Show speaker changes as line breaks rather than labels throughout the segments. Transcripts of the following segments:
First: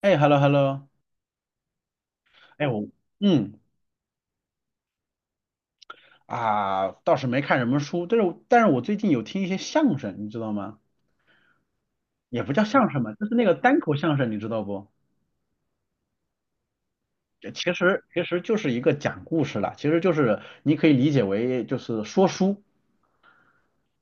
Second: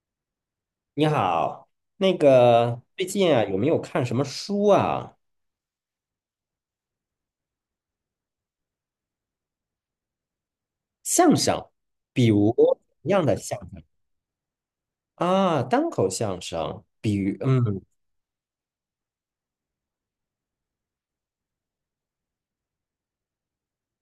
哎，hello hello。
你好，那
哎
个
我
最近啊，
嗯
有没有看什么书啊？
啊，倒是没看什么书，但是我最近有听一些相声，你知道吗？
相声，比
也
如
不
什
叫相声
么
吧，
样
就是
的
那个
相
单
声
口相声，你知道不？
啊？单口相声。
这其
嗯
实其实就是一个讲故事啦，其实就是你可以理解为就是说书。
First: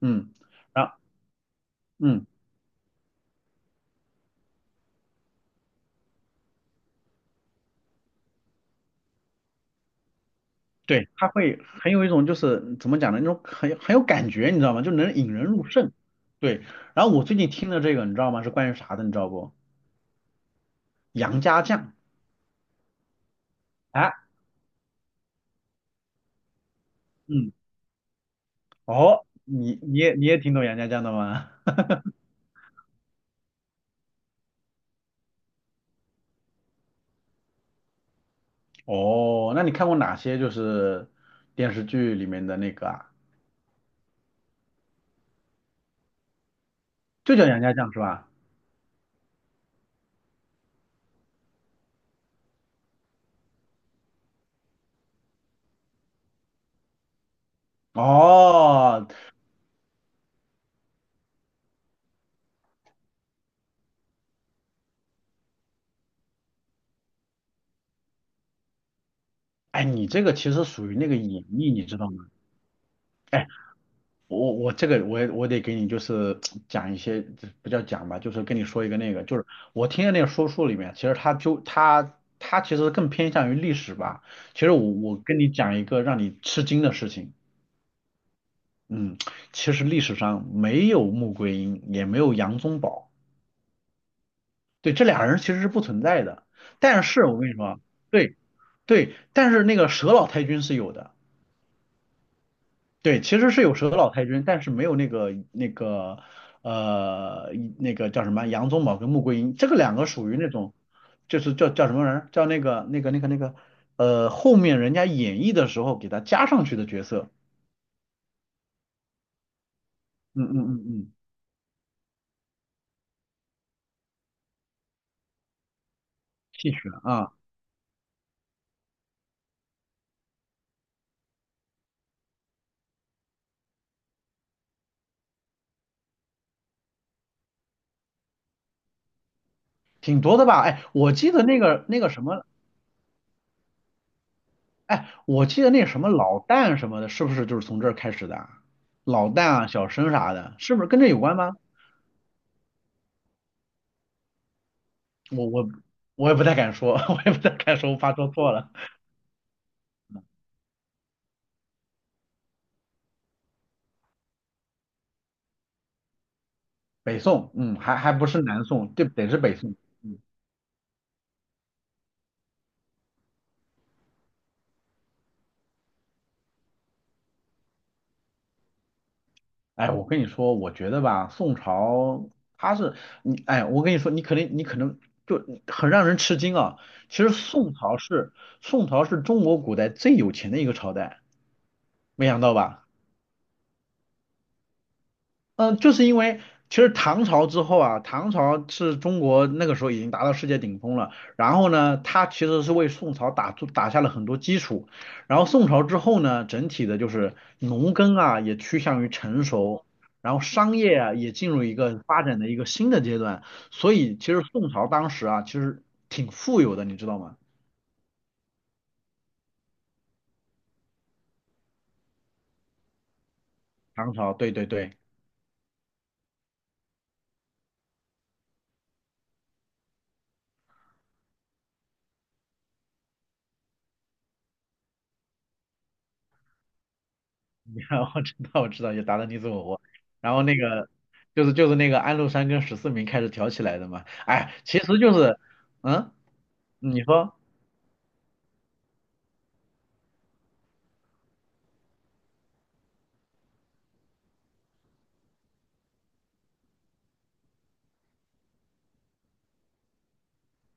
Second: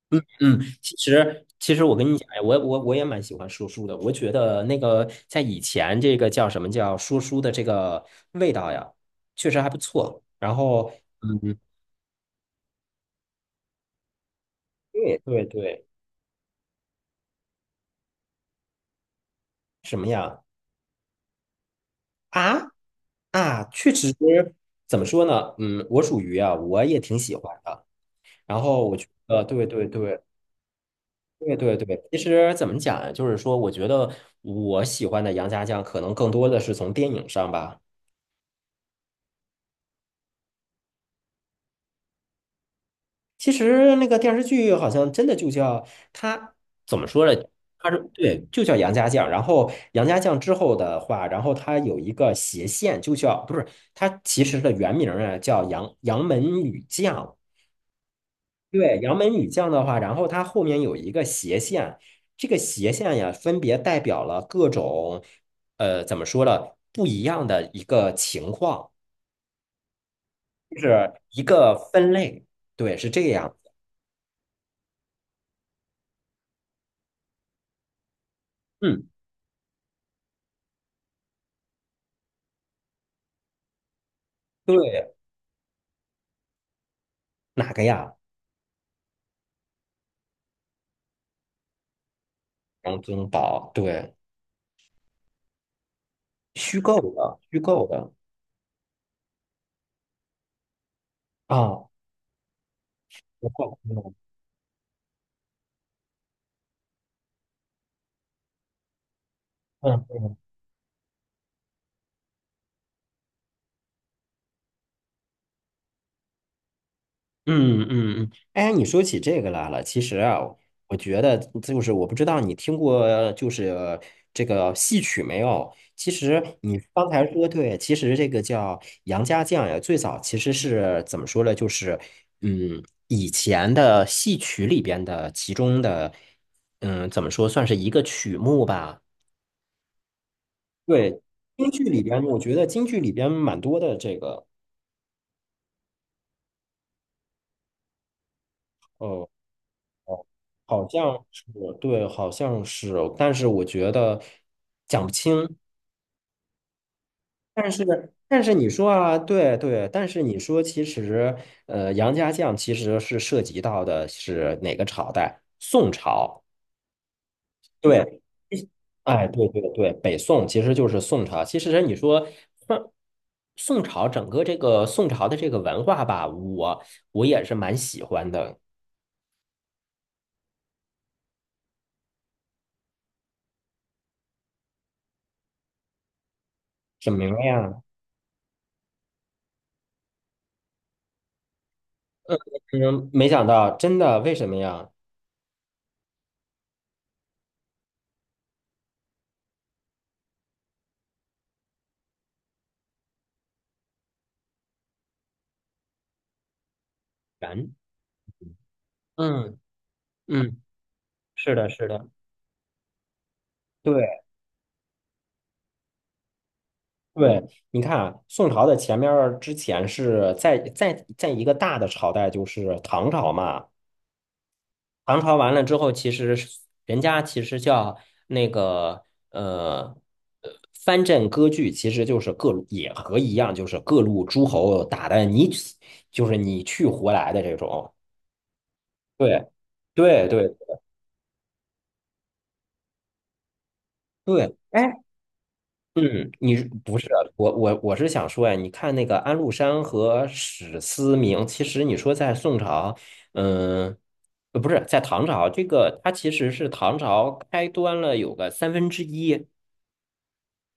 嗯，
嗯，
然后
其实我跟你
嗯
讲。哎，我也蛮喜欢说书的。我觉得那个在以前这个叫什么叫说书的这个味道呀，确实还不错。然后
对，他
嗯。
会很有一种就是怎么讲呢，那种很有感觉，你知道吗？就能
对
引
对
人入
对。
胜。对，然后我最近听的这个你知道吗？是关于啥的，你知道不？
什么呀？
杨家将。
啊啊，确实。
啊，
怎么说呢？嗯，我属于啊，我也挺喜
嗯，
欢的。然后我觉
哦，
得，对
你
对
你也
对
你也挺懂杨家将的吗？
对对 对。其实怎么讲呀？就是说，我觉得我喜欢的杨家将，可能更多的是从电影上吧。
哦，那你看过哪些就是电视剧里面的那个啊？
其实那个电视剧好像真的就叫他。怎么说呢？
就叫杨家
他
将
是
是吧？
对，就叫杨家将。然后杨家将之后的话，然后他有一个斜线，就叫不是他其实的原名啊，叫杨门女将。对，
哦，
杨门女将的话，然后它后面有一个斜线，这个斜线呀，分别代表了各种，怎么说呢，不一样的一个情况，
哎，你这个其实
就
属于那
是
个
一
演绎，
个
你知道
分
吗？
类。对，是这
哎，
样。
我我这个我也我得给你就是讲一些。这不叫讲吧，就是跟你说一个
嗯，
那个，就是我听的那个说书里面，其实他就他他其实更偏向于历史吧。其实我
对。
我跟你讲一个让你吃惊的事情。
哪个呀？
嗯，其实历史上没有穆桂英，也没有杨宗
杨
保，
宗保，对。
对，这俩人其实是不存在的。
虚构
但是
的，
我跟你
虚
说啊。
构的。
对对，但是那个佘老太君是有的。
啊，
对，其
我
实是有
搞
佘
错
老
了。
太君，但是没有呃那个叫什么杨宗保跟穆桂英，这个两个
嗯
属于那种，就是叫什么人，叫后面人家演绎的时候给他加上去的角色。
嗯嗯嗯。哎，你说起这个来了，其实啊，
嗯嗯嗯
我
嗯，
觉得就是我不知道你听过就是这个戏曲没有？其实
戏
你
曲
刚才
啊。
说对，其实这个叫杨家将呀，最早其实是怎么说呢？就是嗯，以前的戏曲里边的其中的嗯，怎么说算是一个曲目吧？
挺多的吧？哎，我
对，
记得那
京剧
个那
里
个
边，
什
我
么。
觉得京剧里边蛮多的这个。
哎，我记得那什么老旦什么的，是不是就是从这儿开始的啊？老
呃
旦啊，小生
哦，
啥的，是不
好
是跟这有
像
关
是。
吗？
对，好像是，但是我觉得讲不
我
清。
我我也不太敢说，我也不太
但
敢
是，
说，我怕说
但是
错
你
了。
说啊，对对，但是你说，其实，杨家将其实是涉及到的是哪个朝代？宋朝。
北宋，嗯，还
对，
不是南宋，这
哎，
得是
对
北
对
宋。
对，北宋其实就是宋朝。其实你说，宋宋朝整个这个宋朝的这个文化吧，我我也是蛮喜欢的。
哎，我跟你说，我觉得吧，宋朝它是你，哎，我跟你说，你可能就很让人吃惊啊。
什
其
么
实宋
呀？
朝是宋朝是中国古代最有钱的一个朝代，没想到吧？
嗯，没想到，真的，为什么呀？
嗯，就是因为其实唐朝之后啊，唐朝是中国那个时候已经达到世界顶峰了。然后呢，它其实是为宋朝打下了很多基础。然后宋朝之后呢，整体的就是
然。
农耕啊也趋向于成
嗯
熟，然后
嗯，
商业啊也进
是
入
的，
一
是
个
的，
发展的一个新的阶段。所以
对
其实宋朝当时啊，其实挺富有的，你知道吗？
对。你看啊宋朝的前面儿之前是在一个大的朝代，就是唐朝嘛。
唐朝，对对对。
唐朝完了之后，其实是人家其实叫那个呃藩镇割据，其实就是各路也和一样，就是各路诸侯打的你死，就是你去活来的这
你
种。
然我知道我知道，也达芬你死
对
我锅。
对
然后
对
那个就是那个安禄山跟十四名开始挑起来的嘛。哎，
对。
其
哎，
实就是，嗯，
嗯，你是不
你
是啊
说
我是想说呀，你看那个安禄山和史思明，其实你说在宋朝，嗯，不是在唐朝，这个它其实是唐朝开端了有个三分之一，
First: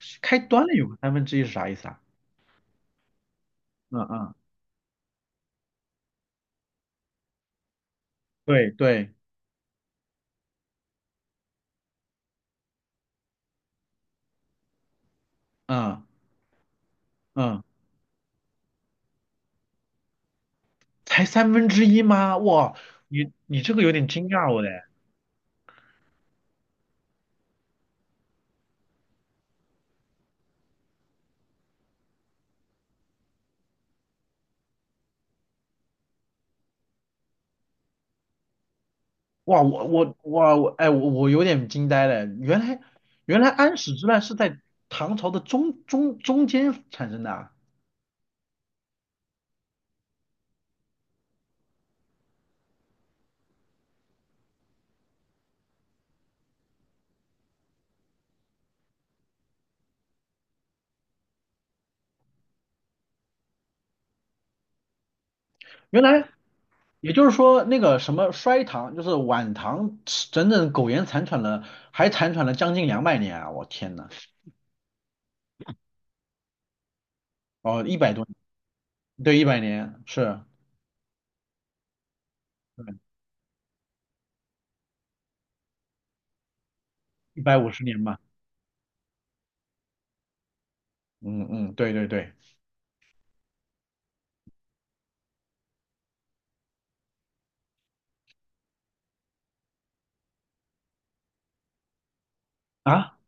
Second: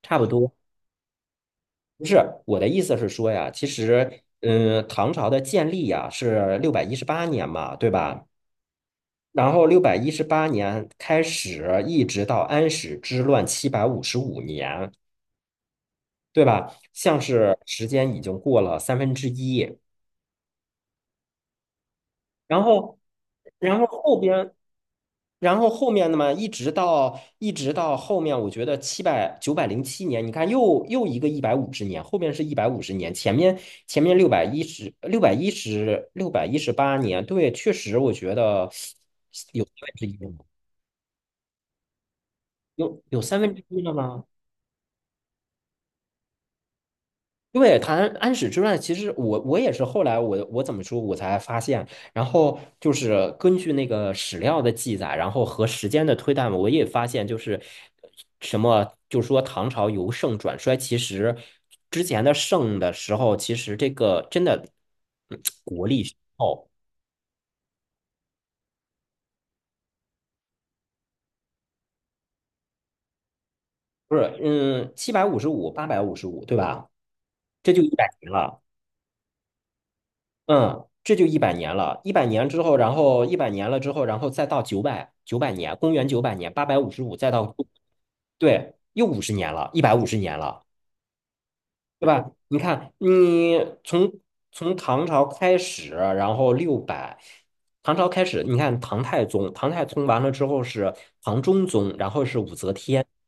差不
开
多。
端了有个三分之一是啥意思啊？
不是，我的意思是说呀，其
嗯
实，
嗯，
嗯，唐朝的建立呀是六百一十八年嘛，对吧？
对对，
然后六百一十八年开始，一直到安史之乱755年。
嗯
对吧？像是
嗯，
时间已经过了三分之一。
才三分之一吗？
然
哇，
后，
你这
然
个
后
有点
后
惊
边，
讶我嘞。
然后后面的嘛，一直到后面，我觉得907年，你看又一个一百五十年，后面是一百五十年，前面六百一十八年，对，确实我觉得
哇，
有三
我
分之一
我
了吗？
哇我哎我我有点惊呆嘞。原来
有三
原来
分之
安
一了
史之乱
吗？
是在唐朝的中间产生的啊。
对，谈安史之乱，其实我我也是后来我怎么说，我才发现，然后就是根据那个史料的记载，然后和时间的推断，我也发现就是什么，就说唐朝由盛转衰，其实之前的盛的时候，其实这个真的嗯国力
原
雄
来
厚。
也就是说，那个什么衰唐，就是晚唐，整整苟延残喘了，还残喘了将近200年啊！我天呐，
不是，嗯，七百五十五、八百五十五，对吧？这就
哦，
一
一
百
百多
年
年，
了。
对，100年，是
嗯，这就一百年了，一百年之后，然后一百年了之后，然后再到九百年，公元九百年，八百五十五，再
一
到
百五十年吧？
对，又五十年了，一百五十年了，
嗯嗯，对
对
对
吧？
对，
你看，你从从唐朝开始，然后六百，唐朝开始，你看唐太宗，唐太宗完了之后是唐中宗，然后是武则天。
啊，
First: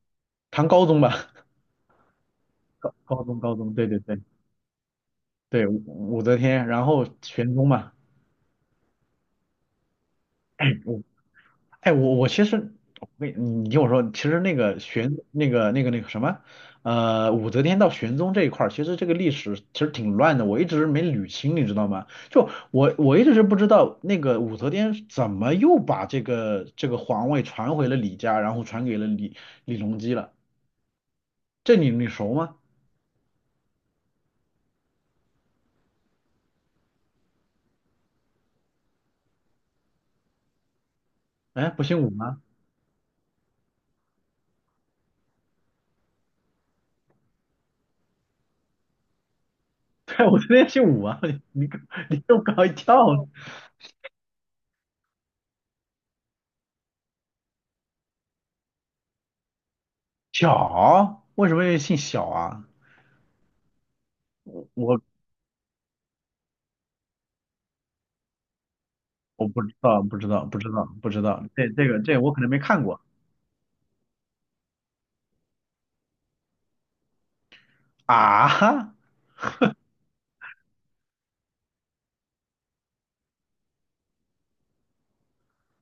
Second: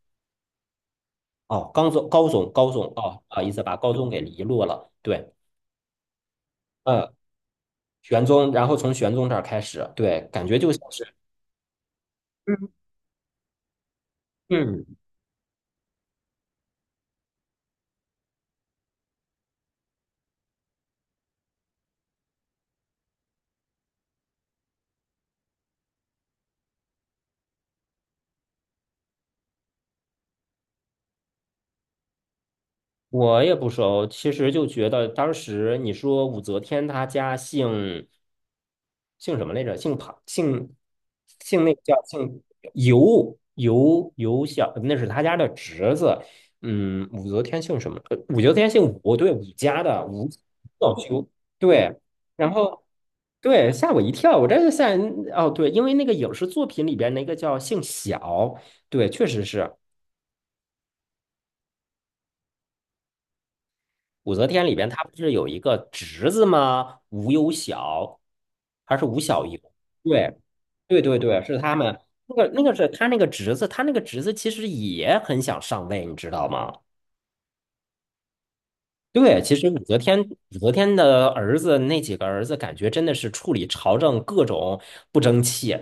唐高宗吧。
哦，高宗高宗高 宗，
高
哦，
高
不
中
好意
高
思，
中，
把
对
高
对
宗给
对
遗落了，对，
对，武则天，然后
嗯，
玄宗嘛。
玄宗，然后从玄宗这儿开始，对，感 觉就
哎，
像
我
是。
哎，我我其实，我跟你你听我说。其实那个
嗯。
玄那个那个那个什么，呃，武则天到玄宗这一块儿，其实这个历史其实挺乱的，我一直没捋清，你知道吗？就我一直是不知道那个武则天怎么又把这个这个皇位传回了李家，然后传给了李隆基了，这你熟吗？
我也不熟，其实就觉得当时你说武则天她家姓什么来着？姓庞，姓姓
哎，
那个
不
叫
姓武
姓
吗？
尤小，那是他家的侄子。嗯，武则天姓什么？武则天姓武，对，武家的
对，
武
我昨天姓
老
武啊，
修，
你你
对。
你给我
然
搞一
后
跳。
对，吓我一跳，我这就吓人哦，对，因为那个影视作品里边那个叫姓小，对，确实是。
小，为什么又姓小啊？
武则天里
我
边
我
她不是有一个侄子吗？吴有小，还是吴小
我
猷？
不知道，不知
对，
道，不知道，
对
不
对
知
对，
道。
是
这
他
这
们。
个这我
那
可能
个
没
那个
看
是
过。
他那个侄子，他那个侄子其实也很想上位，你知道吗？
啊哈。
对，其实武则天的儿子那几个儿子，感觉真的是处理朝政各种不争气。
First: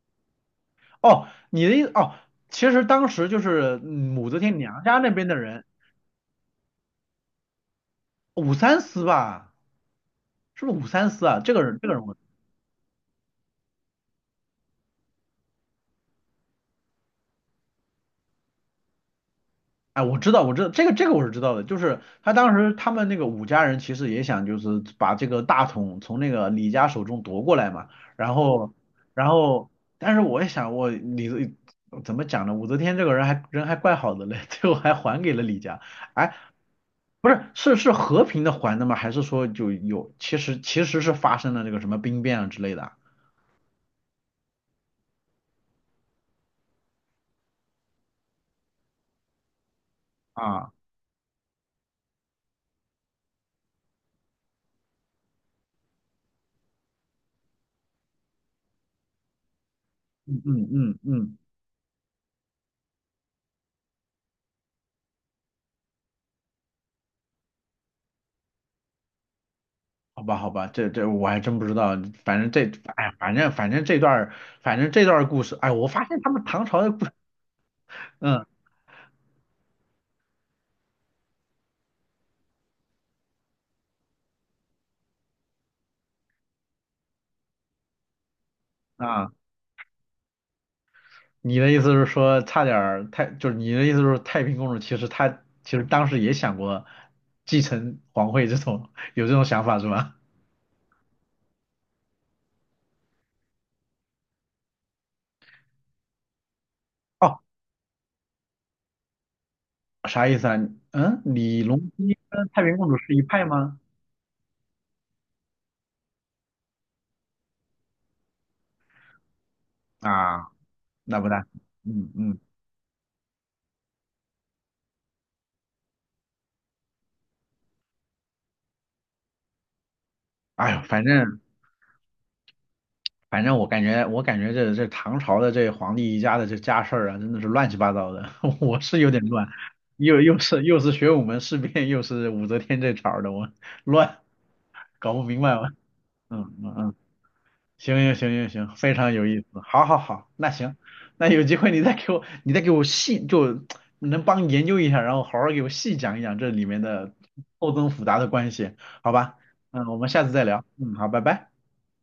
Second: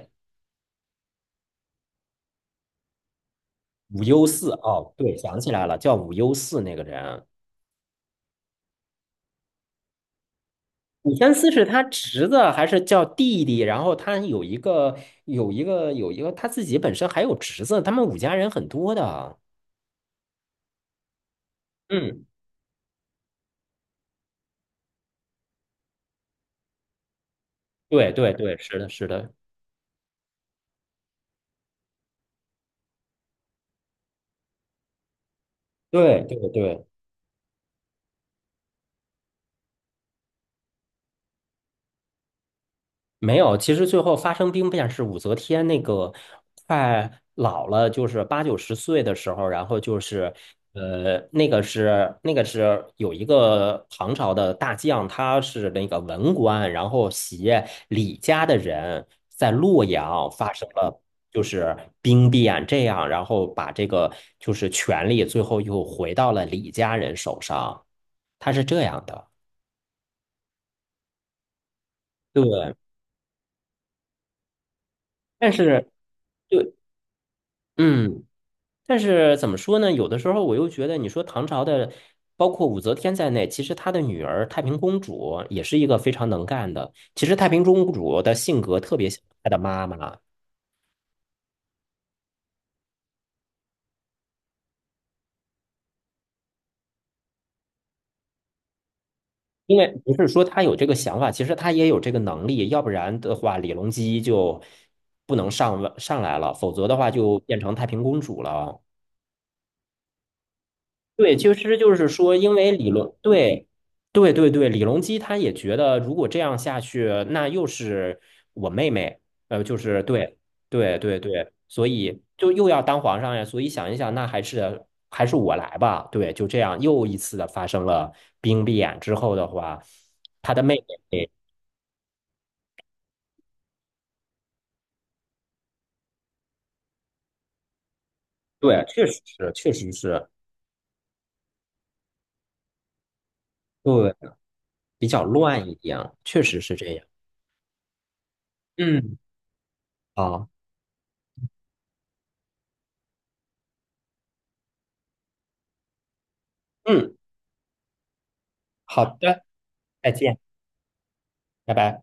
哦，你的意思哦，其实当时就是
武攸
武则
四
天娘
哦，
家那
对，
边的
想起来
人，
了，叫武攸四那个人。
武三思吧，是不是武三
武
思
宣
啊？
思
这个
是
人，
他
我，
侄子还是叫弟弟？然后他有一个有一个他自己本身还有侄子，他们武家人很多的。
哎，我知道，我知道，这个我是知道的，就是
嗯，
他当时他们那个武家人其实也想就是把这个大统从那个李家手中夺过来嘛。
对对
然
对，
后
是的，是
然
的，
后，但是我也想我李怎么讲呢？武则天这个人还怪好的嘞，最后还给了李家。
对
哎，
对对。
不是，是和平的还的吗？还是说就有其实是发生了这个什么兵变啊之类的啊？
没有，其实最后发生兵变是武则天那个快老了，就是八九十岁的时候，然后就是
啊
那个是有一个唐朝的大将，他是那个文官，然后携李家的人在洛阳
嗯
发生
嗯嗯
了
嗯，
就是兵变，这样然后把这个就是权力最后又回到了李家人手上，他是这样的，
好吧好吧，这这我还真不知道。反正这
对，
哎反正反正这段儿反正这段儿故
但
事，哎，
是
我发现他们唐
对，
朝的故事。
嗯。
嗯
但是怎么说呢？有的时候我又觉得，你说唐朝的，包括武则天在内，其实她的女儿太平公主也是一个非常能干的。其实太平公主的性格特别像
啊，
她的妈妈，
你的意思是说差点儿太就是你的意思是说太平公主其实她其实当时也想过继承皇位这种有这种想
因
法是
为不
吗？
是说她有这个想法，其实她也有这个能力。要不然的话，李隆基就不能上位上来了，否则的话就
哦，
变成太平公主了。
啥意思啊？嗯，
对，其
李
实
隆
就是
基
说，
跟
因
太
为
平公
李
主是
隆，
一派
对，
吗？
对对对，李隆基他也觉得，如果这样下去，那又是我妹妹，就是对，
啊，
对对
那不大，
对，所
嗯
以
嗯，
就又要当皇上呀，所以想一想，那还是我来吧，对，就这样又一次的发生了兵变之后的话，他的
哎呦，
妹
反
妹，
正反正我感觉这唐朝的这皇帝一家的这家事儿啊，真的是乱七八糟的，我
对，
是
确
有
实
点乱，
是，确实
又
是，
又是又是玄武门事变，又是武则天这茬儿的，我
对，
乱
比
搞不
较
明白我
乱一点，确
嗯
实是
嗯
这
嗯。
样。
行行行行行，非常
嗯，
有意思。好，好，好，
好。
那行，那有机会你再给我，细，就能帮研究一下，然后好好给我细讲一讲这里面的
嗯，
错综复杂的关系，
好
好吧？
的。
嗯，我们
再
下次
见，
再聊。嗯，好，拜拜。
拜拜。